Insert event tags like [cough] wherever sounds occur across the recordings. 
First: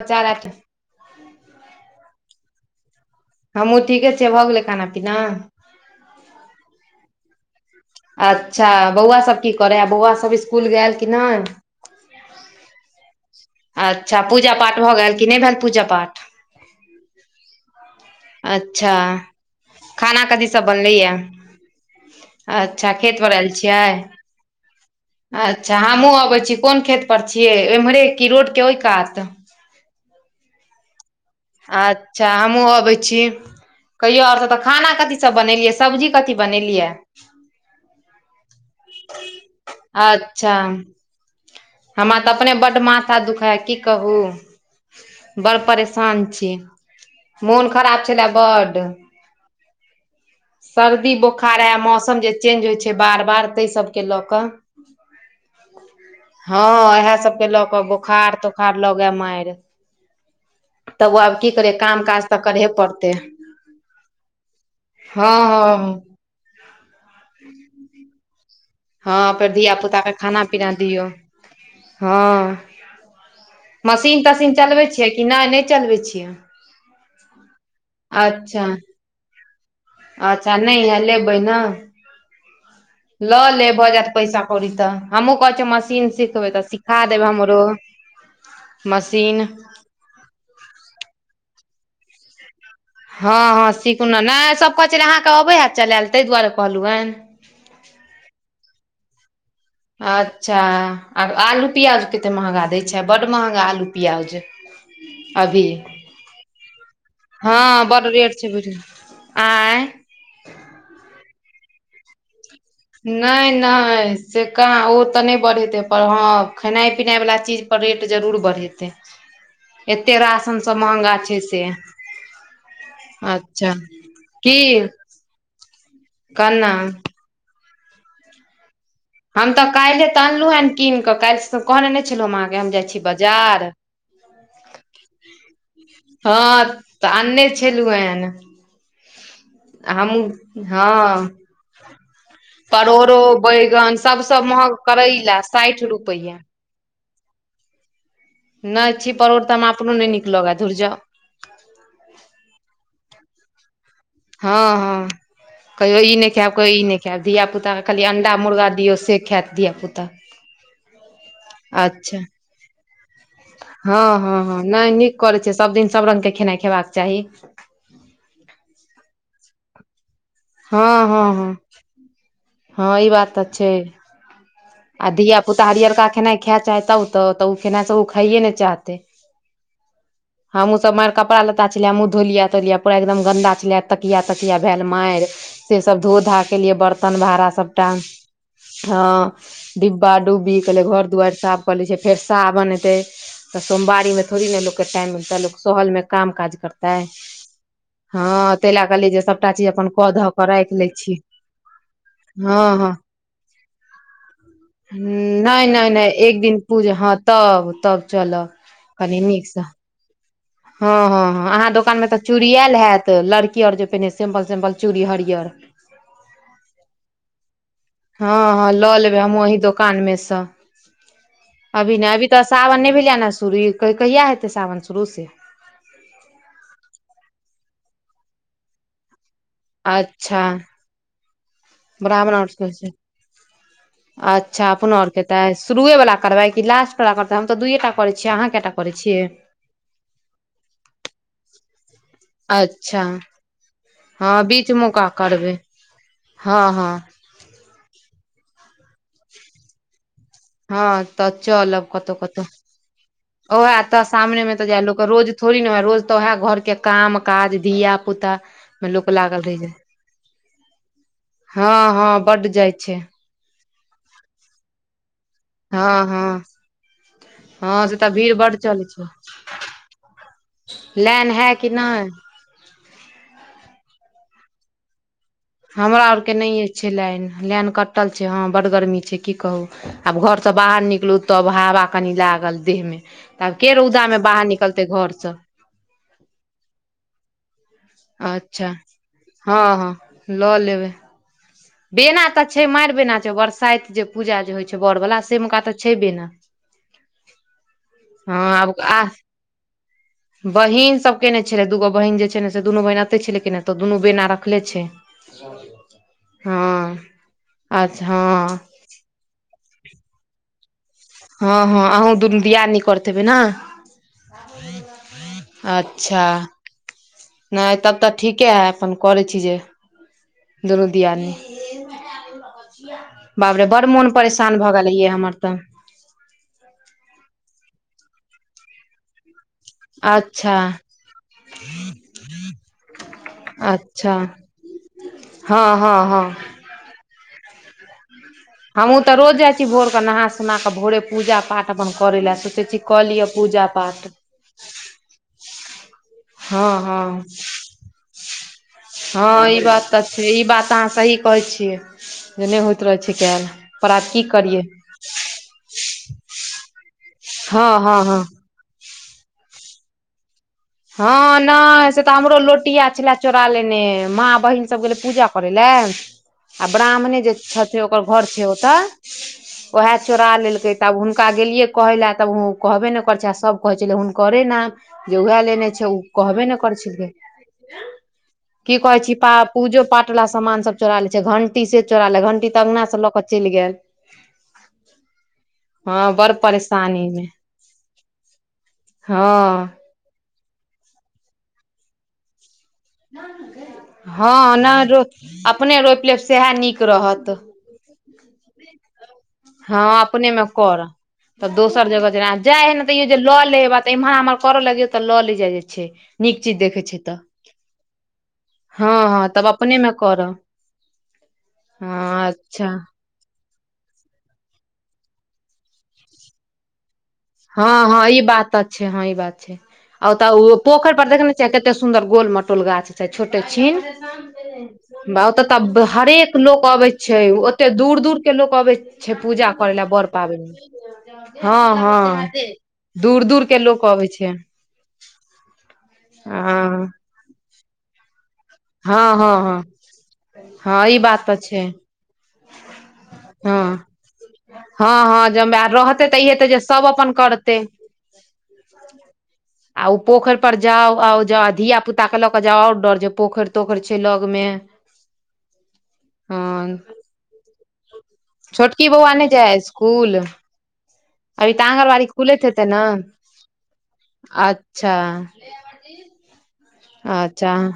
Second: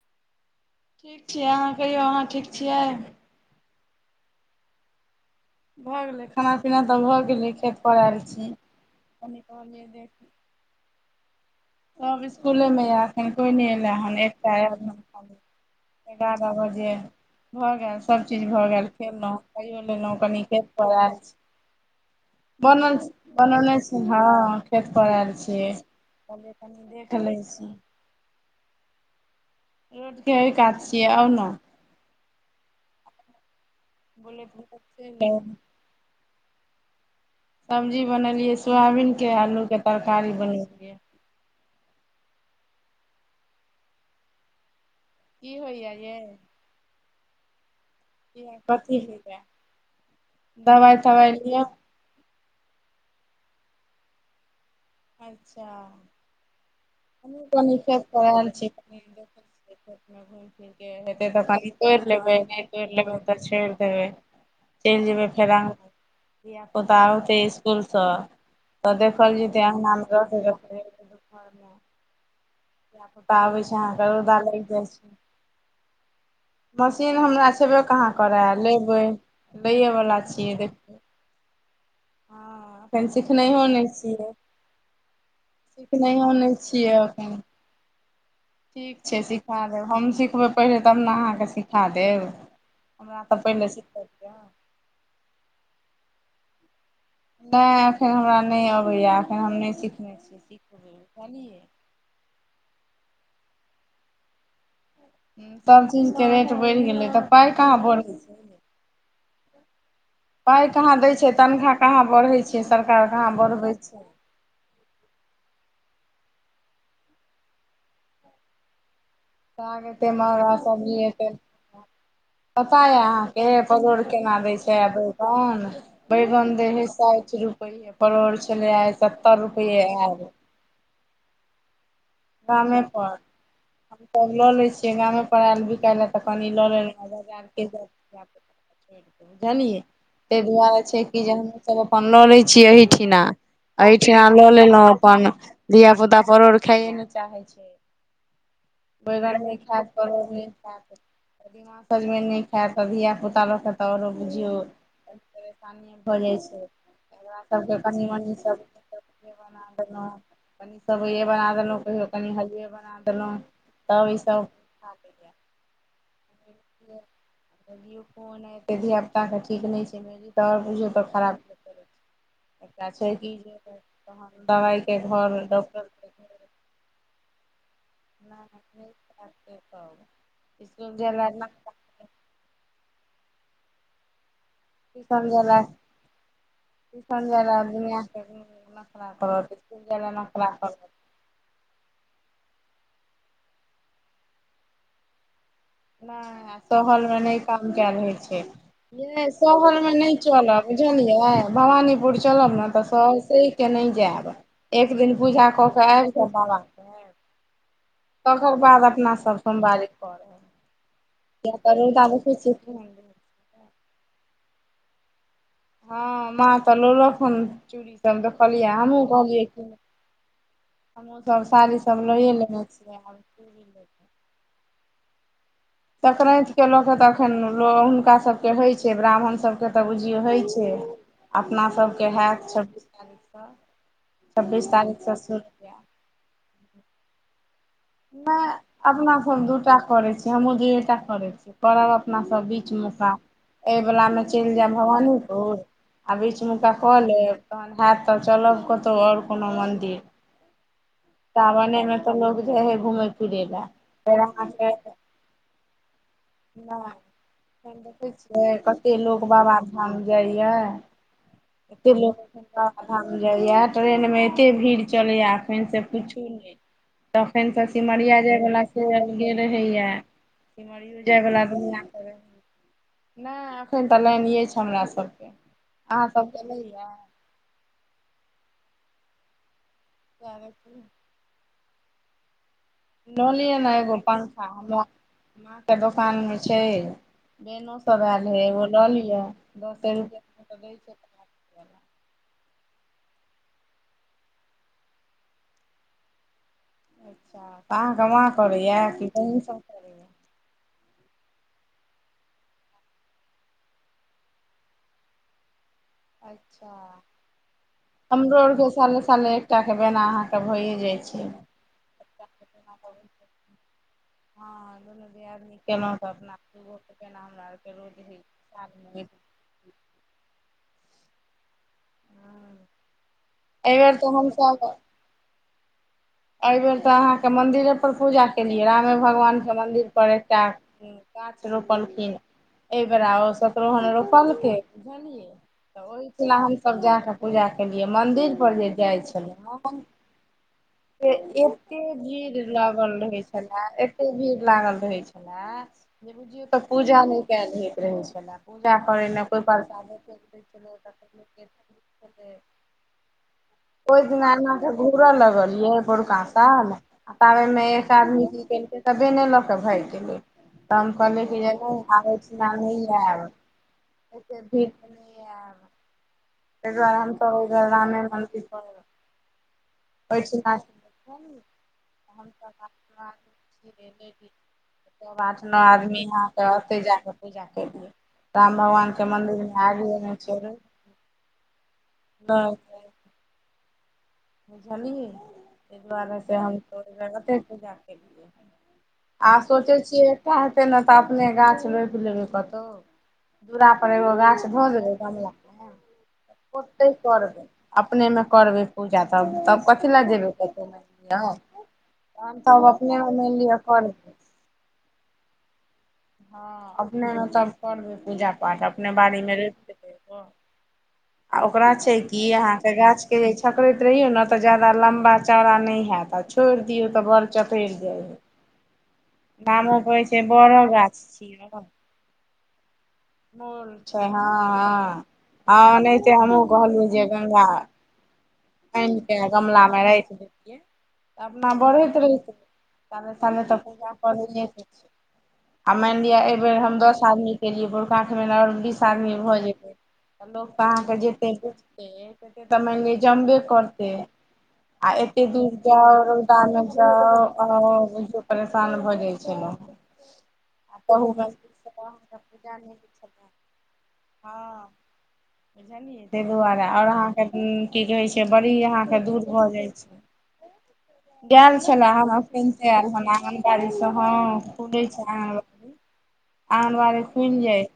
पोचारा [unintelligible] ठीक छियै, अहाँ कहियौ, अहाँ ठीक छियै? हमहुँ ठीके छियै, भऽ गेलै खाना पीना? भऽ गेलै, खाना पीना तऽ भऽ गेलै। [unintelligible] छी अच्छा, बौआ कनि सभ की करै या, कहलियै बौआ सभ इसकुल गैल कि नय? सब इस्कुले मे या, एखन कोइ नहि एला हन, अच्छा पूजा एकटा पाठ अएला भऽ गेल कि नहि भेल पूजा हँ। पाठ बारह बजे। भए गेल, सभ चीज भए गेल, अच्छा खेलहुँ, खाइयो लेलहुँ, खाना कनि कथी सब खेत पर बनलैया आयल छी। अच्छा खेत पर आयल बनल-बनल अइछ छियै हँ, खेत पर आयल छीयै। कहय छी कोन खेत पर छियै एम्हरे की रोड के ओइ कात? रोडके अय कात छियै आउ ने। अच्छा हमहुँ अबे छी कहियो आर सब बुलैत त बुलैत खाना कथी चलि सब आयब बनेलिये? सब्जी कथी बनेलियै? सब्जी बनेलियै सोयाबीन के आलू के तरकारी अच्छा बनेलियै। हमरा तऽ अपने बड माथ दुखाइये की कहू बड़ की होइया यै परेशान छी मोन खराब छै कथी [unintelligible] दबाइ सर्दी तबाइ बोखार लिअ आ मौसम जे चेंज होइ छै। बार-बार ताहि सबके लऽ कऽ अच्छा हँ इह हमहूँ सबके लऽ कनि क खेत पर आयल छी बोखार-तोखार कनि लऽगा देखै मारि छियै घुमि फिर के तब हेतै आब तऽ की कान करियै काम तोड़ि काज लेबै। तऽ नहि करहे तोड़ि पड़तै लेबै तऽ छोड़ि देबै। चलि जेबै हँ फेर हँ धिय, पुता होतै इसकुलसँ तऽ देखल जेतै। धि, पुता अङ्गनामे के रहतै खाना तऽ पीना फेर एतै दियऔ दुपहरमे हँ। धिया पुता आबै छै अहाँके रौदा मशीन-तशीन लागि जाइ चलबै छियै। छै कि नहि-नहि चलबै छियै। मशीन हमरा छ। लैएवला अच्छा-अच्छा छियै नहि देखियौ यह लेबै ने। हँ एखन लऽ सिखनैहो ले भऽ नहि जायत छियै पैसा कौड़ी तऽ हमहहुँ कहै छियै मशीन सिखनैयो नै सिखबै तऽ छियै सिखा देब एखन हमरो [inaudible] ठीक छै मशीन सिखा देब हम सिखबै पहिले, तब ने अहाँकेँ सीखा देब। हमरा तऽ पहिले हँ-हँ सिखु ने सिखब ने सभ कहै छलिय अहाँके अबै हैत चलायल ताहि दुआरे कहलहुँन। नहि अखन हमरा नहि अबैया अखन हम नहि। अच्छा आ आलू प्याज कतेक महगा दै छै। बड्ड महँगा आलू प्याज सभ चीजके रेट बढ़ि गेलै तऽ पााय कहाँ बढ़। चल बुझ आँय पाइ कहाँ दै छै, तनखाह कहाँ बढ़ैत छै, सरकार कहाँ नहि बढ़बैत छै। नहि तऽ से काँ ओ तऽ नहि बढ़ेतै पर हँ, खेनाइ पिनाइ वला चीज पर रेट जरूर बढ़ेतै। अहाँके एते महगा राशन सब सब्जी महगा एते छै से पता य अहाँके अच्छा परोड़ केना दै की छै आ बैगन, बैगन दे केना हे सा। ू परोर छलै आय सभ। हम तऽ काल्हिे तऽ अनलहुँ हेँ कीन कऽ काल्हिसँ त कहनेने छलहुँ हम अहाँकेँ हम जाइ छी बाजार। तब लऽ लै छियै। गामे पर आयल बिकायल तऽ पनीर कनि हँ लऽ तऽ लेलहु बज़ार आनने के छलहुँ हेन ज़ाब बुझलियै ताहि हमहूँ दुआरे छै कि हँ जे हमहुँ सब अपन लऽ ले छीियै परोड़ो एहिठिना बैगन एहिठ हँ सभसँ लऽ महग लेलहुँं अपन, करैला साठि धिय पुता रुपैआ परोड़ खाइए ने चाहे छै। नहि छी बैगन परोड़ तऽ हम अपनो नहि नीक लगै धुरज। मा सजमनि नहि खायत तऽ धियिया पुता लोक तऽ ओरो। हँ-हँ कहियो ई नहि जाइ खायब छै कहिो ई नहि खायब एकरा सभके धियापुताके कनि खाली मनि अण्डा सब मुर्गा दियौ से खायत बना देलहुँ धियापुता कनि सबइए बना देलहुँ। कहियो कनि हलए बना देलहुँ। तब हँ हँ ईसभ हँ खा नहि नीक करै छै। सब दिन सभ रंगग के खेनाइ खेबाक चाही। फन धिय पुतााके ठीक नहि छै। तर हँ बुझौ तऽ हँ खराब नहि हँ कर एकटा हँ ई छै बात कि तऽ जे छै तहन दबाइ के घर डॉक्टर खा चाहता तऽ त खेना खाइे ने चाहते हमू इसकुल सबर जाइला कपड़ा लत्ता छलैहमूँ ट्यूशन धोलिया तोलिया पेर एकदम गन्दा छलै। तकिया तकिया भेल मारि, जाइला से सब धो धा के एलिऐ बर्तन भाड़ा सभटा मस प [unintelligible] डिब्बा डुब्बी कहलक घर दुआरि साफ क लै छियै, फेर सावन एते तऽ सोमवारी मे थोड़ी ने लोको के टाइम मिलतै, लोक सहल मे काम काज नहि करतै, सहल मे नहि काम कैल होइ छै हँ ताहि लए कहलियै जे यै सबटा चीज सहल अपन मे कऽ नहि धऽ के राखि चलब लै छी बुझलियै भवानीपुर चलब हँ ने तऽ हँ सब, कहिके नै जायब। एक दिन पूजा नहि कऽ के नहि नहि, आबि जायब एक दिन बाबा पूज के हँ तब तब चलब तकर बाद अपना कनी सब नीकसँ सोमवारी करब। हँ हँ हँ, किया अहाँ दोकान रौदा मे तऽ देखै चूड़ी छियै आयल केहन रहै छै हयत, लड़की आर जे पहिने सिम्पल सिम्पल चूड़ी हरियर। हँ मा तऽ ले लक हन चूड़ी। सब हँ हँ देखलियै लऽ हमहूँ लेबै हमहु कहलियै ओहि कि दोकान मे सँ हमहूँ सब साड़ी अभी सब नै लए अभी तऽ लेने सावन छियै नहि आब भेलै ने चूड़ी शुरू, लेबै कहिया हेते सावन शुरू से? संक्रान्ते लऽ क तऽखन हुनका सभके होइत छै, ब्राह्मण सभके तऽ बुझियौ अच्छा होइ छै। अपना सभके ब्राह्मण हैत आओर कहै छब्बीस छै, तारीखसँ छब्बीस तारीखसँ शुरु। शुरूएवला करबै कि लास्टवला करबै, हम त दुइए टा करै छियै अहाँ नहि कएटा करै अपना छियै सब दुइयैटा करैत छियै हमहूँ दूइएटा करैत छियै कर अपना सब अच्छा बीचमेसँ एहि वला मे हँ चलि बीच जायब मौका भवानीपुर करबै आ बीच हँ मका हँ कऽ लेब तखन हैत तऽ चलब कतहु और कोनो मन्दिर। हँ तऽ सावने चलब मे तऽ कतहु लोग कतहु, जाइ है घूमे फिरे ओ लए तऽ फेर सामने मे तऽ अहाँके जा नहि लोक रोज थोड़ि ने होइ रोज तऽ वैह घर के काम काज एखन धिया देखै पुता छियै मे कते लोक लागल रहै छै। बाबाधाम जाइया हँ हँ बड जाइ छै। यैह ट्रेनमे एते भीड़ चलैए एखन से हँ पुछू हँ नहि तखैन तऽ हँ से सिमरिया भीड़ जाय बड्ड वाला चलै से छै गेल रहैये, सिमरियो लाइन है कि नै? नै एखन तऽ लाइन अछि हमरा सभके। हमरा अहाँ आर के सभके नहि छै लाइन, लाइन कटल छै हँ बड गर्मी छै की कहू। आब घर से यऽ बाहर निकलू तब हवा कनि लागल देह में लऽ त लियै आब ने के एगो रौदा में पंखा बाहर हमरा निकलतै घर से माँ दोकान मे छै। बेनो सभ आयल रहे एगो अच्छा लऽ लिअ, हँ हँ दसे रुपैआ लऽ तऽ दै छै। [inaudible] बेना तऽ छै मारि बेना छै, बरसाइत जे पूजा जे होइ छै बरवला से का तऽ छै बेना। अहाँ के मा हँ आब करैये आ कि अहुं सब। करैया बहिन सब केने छलै दूगो बहीन जे छै ने से दुनू बहिन अते छलै के तऽ दुनू बेना रखले छै। [inaudible] हँ अच्छा, अच्छा हमरो आरके साले साले एकटा बेना अहाँके भइये जाइ छै। हँ हँ अहुं दुनु दियादनी करैत हेबै ने। हँ दुनू देयादनी केलहुँ तऽ अच्छा अपना के बेना हमरा आरके नहि तब रोज तऽ होइ ठीके है, छै साल अपन मे करै छी जे। दुनु दियादनी। बाब रे एहि बड़ बेर मोन तऽ परेशान भऽ हमसभ गेल यै हमर तऽ एहि बेर तऽ अहाँके मंदिरे पर पूजा केलियै रामे भगवान के मंदिर पर एकटा। अच्छा गाछ रोपलखिन एहि बेेरा ओ शतरोहन रोपलकै, बुझलियै। हँ-हँ-हँ। सब जाकऽ पूजा केलियै मन्दिर पर जे जाइ हमहूँ तऽ रोज जाइ छलहुँ छी हँ भोरके नहा सुना कऽ भोरे से पूजा पाठ अपन एते करै लए भीड़ सोचै छी लागल कऽ रहे लिअ छलए, पूजा पाठ एते भीड़ लागल रहे छलए। जे बुझौ तऽ हँ पूजा नहि हँ कयल होइत रहे छले पूजा करे ल कोई हँ ई बात परसादे तऽ फ छै द ई बात अहाँ सही छले। कहै छियै जे नहि होइत रहै छै कल पर आब की करियै। पूरा लगलियै भोरकासा ने आ ताबेमे हँ एक हँ हँ आदमी की केलक। तबे नहि लऽ कऽ भागि गेलै तऽ हम कहलियै कि हँ जे नहि से तऽ आबै हमरो छिना नहि लोटिया छले आयब चोरा लेने माँ एते बहिन भीड़ सब मे गेले नहि पूजा कर आयब ले आ ताहि दुआरे ब्राह्मणे जे हमसभ ओहि बेर छथि रामे ओकर घर मन्दिर छै पर ओतऽ, ओएह चोरा ओहिठिना लेलकै तऽ आब हुनक। हका गेलियै कहे ले तब ओ हमसभ कहबे ने करै छै आ सब कहे छलै हुनके नाम जे सब आठ उएह ले। नओ छै ओ आदमी अहाँ के कहबे नहि करै ओते छलै। जाके पूजा केलियै राम की भगवान कहे के छी पा मंदिर मे आगे पूजो-पाठ मे वाला सान सब चोरा ले छै घंटी से चोरा ले घंटी तऽ अंगगना छोड़ू से ल के। चिल गेल। बुझलियै ताहि हँ दुआरे बड़ से हम परेशानी मे तोगते पूजा केलियै। आ हँ सोचै छियै एकटा हेतै ने तऽ अपने गाछ रोपि लेबै कतहु। दुरापर एगो गाछ हँ भऽ नहि जेबै रो गमलाे अपने रोपि लेब सएह नीक ओतहि रहत करबै। अपने मे करबै पूजा तब तब कथी हँ लए अपने जेबै मे कतहु कर मानि लिअ तऽ दोसर जगह जे तहन जाइ तब है ने अपने तैयो मे जे मानि लऽ लिअ लेब तऽ करबै इम्हर हमर पर लाग तऽ लल जाइ। छै नीक हँ चीज देखै छै तऽ अपनेमे तब करबै पूजा-पाठ हँ अपने हँ बाड़ीमे तब रोपय अपने मे देबे। करब आ ओकरा छै की हँ आहाँ अच्छा के गाछ के जे छकड़ैत रहियौ ने तऽ जादा लम्बा चौड़ा नहि होयत आ छोड़ि औ तऽ बर चतइर जाय ह ई बात छै आ तऽ बड़ो पोखरि गाछ पर देखने छियै छिय कते सुंन्दर गोल मटोल गाछ छोटे मोल छिन छै हँ हँ ब ओतऽ हँ तऽ ओनाहिते हरेक हमहूँ लोक कहलियै अबै जे छै गंगा ओते दूर-दूर के लोक अबै आनि छै कऽ पूजा करे गमलामे लए बड़ राखि पाबनि देतियै मे तऽ अपना बढ़ैत हँ-हँ रहैत ते साले साले दूर-दूर तऽ के लोक पूजा अबै छै। करैए के आ मानि लिअ ए बेेर हम हँ दस आदमी लियै बुरकाख म ओर बीस हँ आदमी हँ भए हँ जेबे लोक तऽ हँ ई अहाँके बात जेते तऽ छै बुझते से तऽ मान लिय जमबे हँ करतै। आ हँ एते हँ दूर जमे जाउ रहते तऽ ई रौदा हेतै जे मे सब अपन जाउ, करते आउ बुझियो परेशान भऽ जाय छलो। आ ओ पोखरि पर जाउ आ जा धिया पुता के हुनका लऽ क पूजा जाउ नहि ओर होइ डर जै छलै पोखरि तोइखर छै लग मे हँ बुझलियै ताहि दुआरे आओर हँ। अहाँके की कहै छै बड़ी छोटकी अहाँके बौआ दूर नहि जे भऽ जाइ छै स्कूल? अभी गेल तऽ छले आंगनबाड़ी हम खुलैत अखन हेते से ने आयल हन आंगनबाड़ी से हँ अच्छा कि आँगनबाड़ी खुल जाय।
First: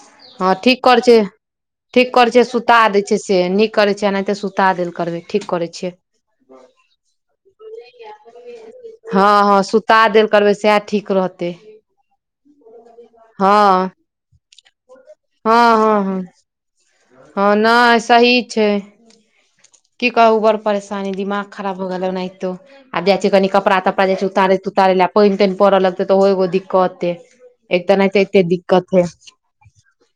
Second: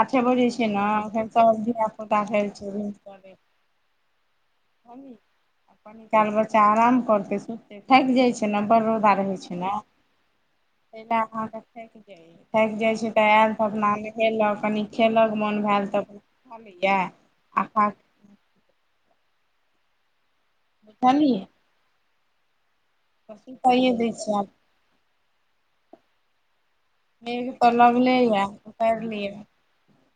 आठे बजे हँ छे ने ठीक कर छै फेर त ठीक धियापुता करै छियै ख छै सुता ब दै कर से नीक करै छियै एनाहिते सुता देल करबै ठीक करै छियै कनी काल बच्चा आराम करतै सुततै थाकि जाइ छै ने बड़ रौदा हँ रहै। छै हँ ने सुता देल करबै सएह ताहि लए ठीक कऽ रहतै। अहाँके थाकि जाइ थाकि जाइत छी तऽ आयल हँ तऽ अपना नहेलक कनी खेलक मोन हँ भेल हँ तऽ हँ होमया हँ नहि सही छै। की कहू बड़ परेशानी बुझलियै दिमाग खराब हो गेल। ओनाहितो आब जाइ छी। तऽ कनि कपड़ा सुताइए तपड़ा दै जे छै। छियै आब उतारै तुतारे ल पानि तानि परऽ लगत। तऽ ओहो एगो् मेघ त लगले। य दिक्कत उताइर हे लिय।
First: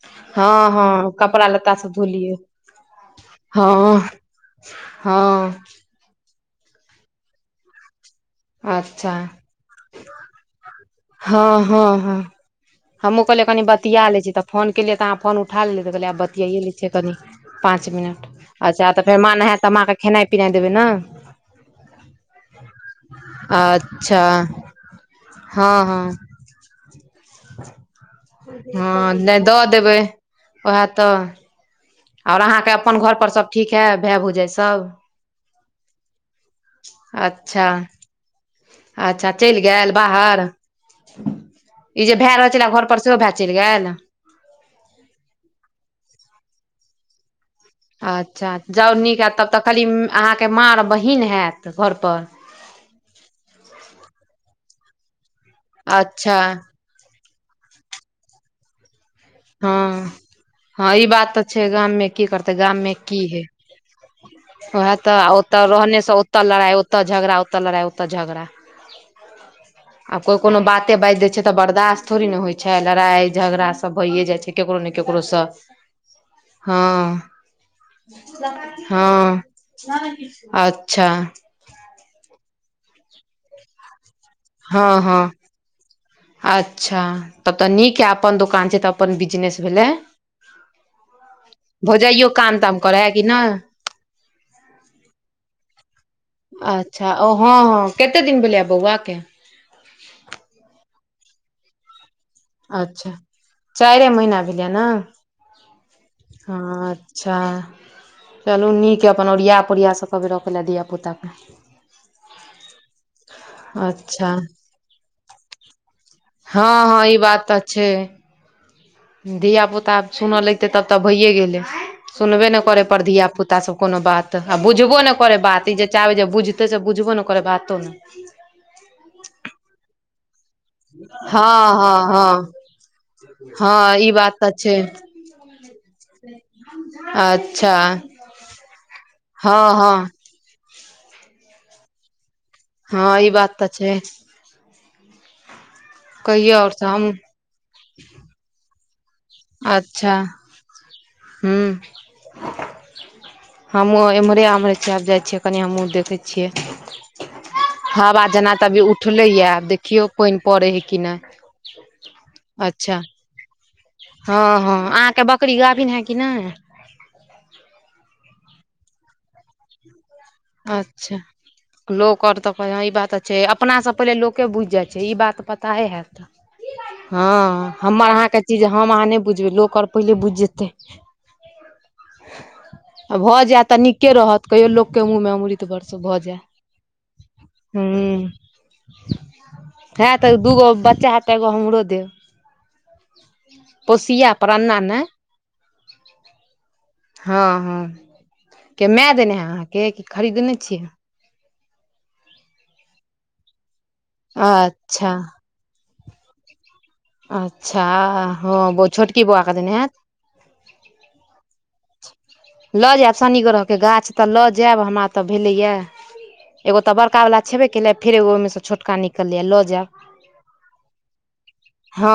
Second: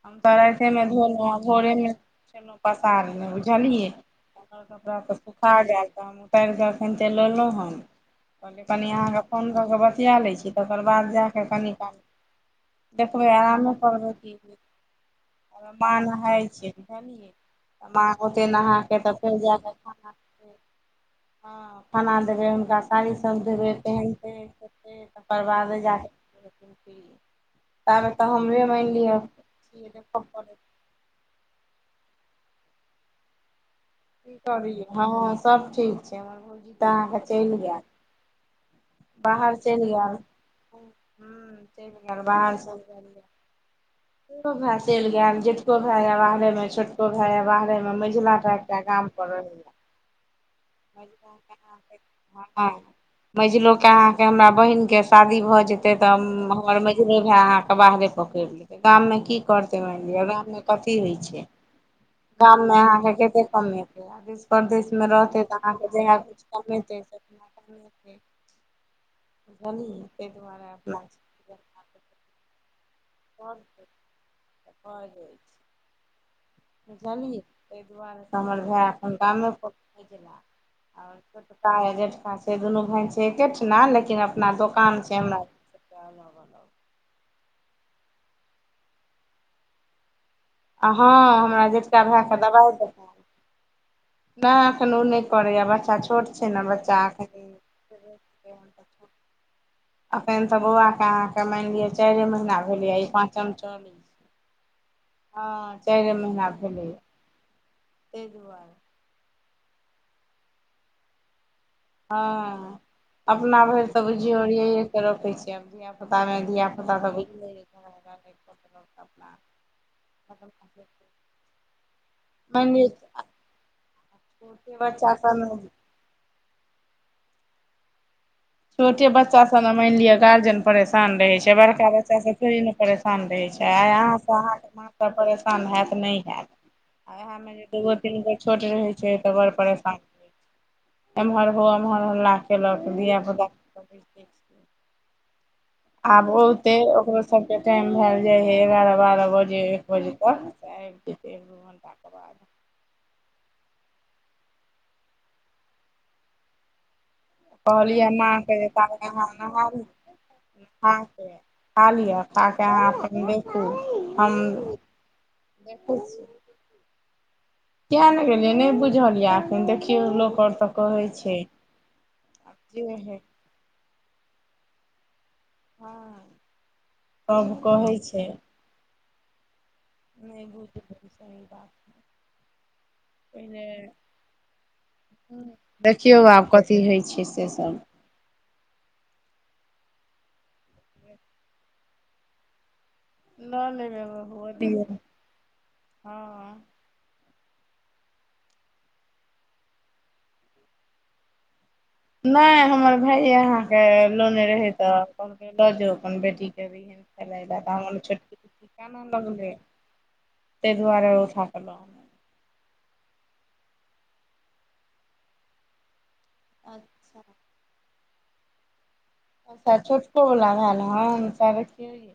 हम तऽ हँ राइतेमे हँ धोलहुँ। आ कपड़ा भोरे लत्ता सब मे धोलियै छलहु। पसार ने बुझलियै। हँ क कपड़ा त सुखा हँ गेल। तऽ हम उतारि कऽ एखन ते लेलहुँ हन। कहलियै कनि अच्छा अहाँके फोन कऽ कऽ बतिया लै छी। तकर बाद जा क हँ हँ हँ हमहूँ देखबै कहलियै कनि आरामे बतिया करबय। लै छी की तऽ फोन केलियै तऽ अहाँ फोन उठा लेलियै बा तऽ कहलियै आब नहाइ बतियाइए छै। लै छियै कनि बुझलियै। पाँच तऽ मिनट माँग ओतै नहा अच्छा कऽ तऽ माँ फेर जा नहायत तऽ कऽ माँके खाना खेनाइ पिनाइ देबै ने हँ खाना देबै। हुनका साड़ीसभ देबै। अच्छा पेहनतै खैते। तकर बाद हँ जा हँ कऽ ताबे तऽ हमरे मान लिअ। उहे तऽ और अहाँके अपन घर पर सब ठीक हैब। की करिय हँ सब ठीक छै। हमर भोउजी तऽ अहाँके चलि अच्छा गेल। अच्छा बाहर चलि गेल। बाहर हूँ चलि ई जे गेल भेए रहल छलै। घर पर सेहो भेए चलि गेल। दुनु भेय चलि गेल। जेठको भेय या बाहरे मे छोटको भेय या बाहरे मे। मझिला अच्छा टा एकटा जाउ गाम नीक पर आयत। तब तऽ रहैया कहली अहाँके माँ आ बहीन हैत। घर पर ह मझिलो के अहाँ के हमरा बहिन के शादी भए जेते। तऽ अच्छा हमर दुनु भाय अहाँके बाहरे पकड़ लेतै गाममे। की करतै। मानि हँ लिअ गाम मे हँ कथी ई होइ बात छै। तऽ गाममे की करतै गाम में गाममे अहाँ के की हइ कते कमे देश परदेश उएह मे रह तऽ ओतऽ रहने से ओतऽ लड़ाइ ओतऽ झगड़ा ओतऽ लड़ाइ ओतऽ झगड़ा खलि अय आब कोइ कोनो बाते बाजि दय छै। तऽ बर्दश्त थोड़ी ने होइ छै। लड़ाइ भऽ झगड़ा सभ भइए जाइ छै। ककरो ने ककरो जाइ सँ छै बुझलियै ताहि दुआरे त हमर भाय अपन हँ कामे पर भेजला अच्छा और ता जेष्ठका छै। दुनू भाय छै। एकेठना लेकिन अपना हँ दोकान छै हँ। हमरा अच्छा तब तऽ नीक य अपन दोकान छै। तऽ अपन बिजनेस भेलै। आ हँ हमरा जेष्ठका भाय भौजाइयो कऽ काम दवाइ ताम देतै। करै है कि नाय नहि एखन ओ नहि करैया। बच्चा छोट छै ने बच्चा अच्छा ओ एखन हँ हँ कते दिन भेलया बौआके। अखन तऽ बौआ के अहाँके मानिलिय चायरे मह हमरा भेलय अच्छा पाँचम चलय। चाइरे महीना भेलै ने ह हँ चायरे महीना भेलै। हँ अच्छा चलू नीक अपन ओरिया पोरिया से पकड़ब धियापुताके हँ अपना भरि तऽ अच्छा बुझियो। ओरिया ये के रखे छी धिया हँ हँ ई बात तऽ छै। अपना धियापुता अब सुनऽ लगतै। तब तऽ भइए गेलै। सुनबे नहि मानि करै पर लिअ धियापुतास सब कोनो बात तऽ आ छोटे बुझबो बच्चा न करै सबमे बात ई जे चाहबै। जे बुझतै से बुझबो। न करै बातो न छोटे बच्चा सब ने मानि लिअ गार्जियन परेशान रहै छै। हँ बड़का हँ बच्चा हँ सब थोड़े न परेशान रहैत छै। आइ हँ ई अहाँ बात सँ तऽ आहाँ के छै माँ सब परेशा परेशान हैत नहि हैत। आ वएह में जे अच्छा दूगो तीन गो छोट रहैत छै। तऽ बड़ हँ हँ परेशानी एमहर हो ओम्हर हल्ला कयलक हँ ई बात तऽ छै धियापुताके आब कहियौ आओर औते हम ओकरो सब के टाइम भेल जाय हे एगारह बारह बजे एक बजे अच्छा तक आबि जेतै एक दू हूँ घण्टाके बाद हमहूँ एम्हरे आम्हरे छियै आब जाइ छियै कनि हमहूँ देखै छियै कहलियै हबा जेना माँके जे तऽ अभी ताबे अहाँ उठलैए नहा आब देखियौ पानि पड़ै हइ कि नै खाके खा के अहाँ अपन [unintelligible] हँ हम हँ अहाँके बकरी गभिन देखै है कि छी नै किया नै गेलियै नहि बुझल यऽ एखन देखियौ लोक आओर तऽ कहै अच्छा छै लोक आर तऽ कह जे ई बात हइ छै अ अपना से पहिले लोके बुईझ जाय छै ई बात त पताए हँ हैत हँऽ सब कहै हमर छै आहाँ के चीज हम अहाँ नहि बुझबै लोक आओर पहिले बुझि नहि जेतै बुझु सही बात [unintelligible] आ भऽ जायत तऽ पहिले नीके रहत कहियो लोक देखियौ आब कथी होइ छै से सभ हू हे तऽ दूगो बच्चा है तऽ एगो हमरो देब ल लेब पोसिया पर एगो अन्ना नहि [unintelligible] हँ हँ हँ हँ के माय देने है अहाँके की खरीदने छियै नै हमर भाये अहाँके लेने रहै तऽ अच्छा कहलकै लऽ जाउ अपन बेटी के दिहें खेलै लए तऽ अच्छा हमर छोटकी हँ ओ छोटकी बौआ क देने हैत तय दुआरे उठा के ल लेलों लऽ जायब शनि ग्रह के गाछ तऽ लऽ जायब हमरा ओतऽ भेलैया एगो त बड़का अच्छा वाला छबे केले फेर एगो ओहिं से छोटका नि अच्छा छोटको बला भेल हँ साढ़े तीन हँ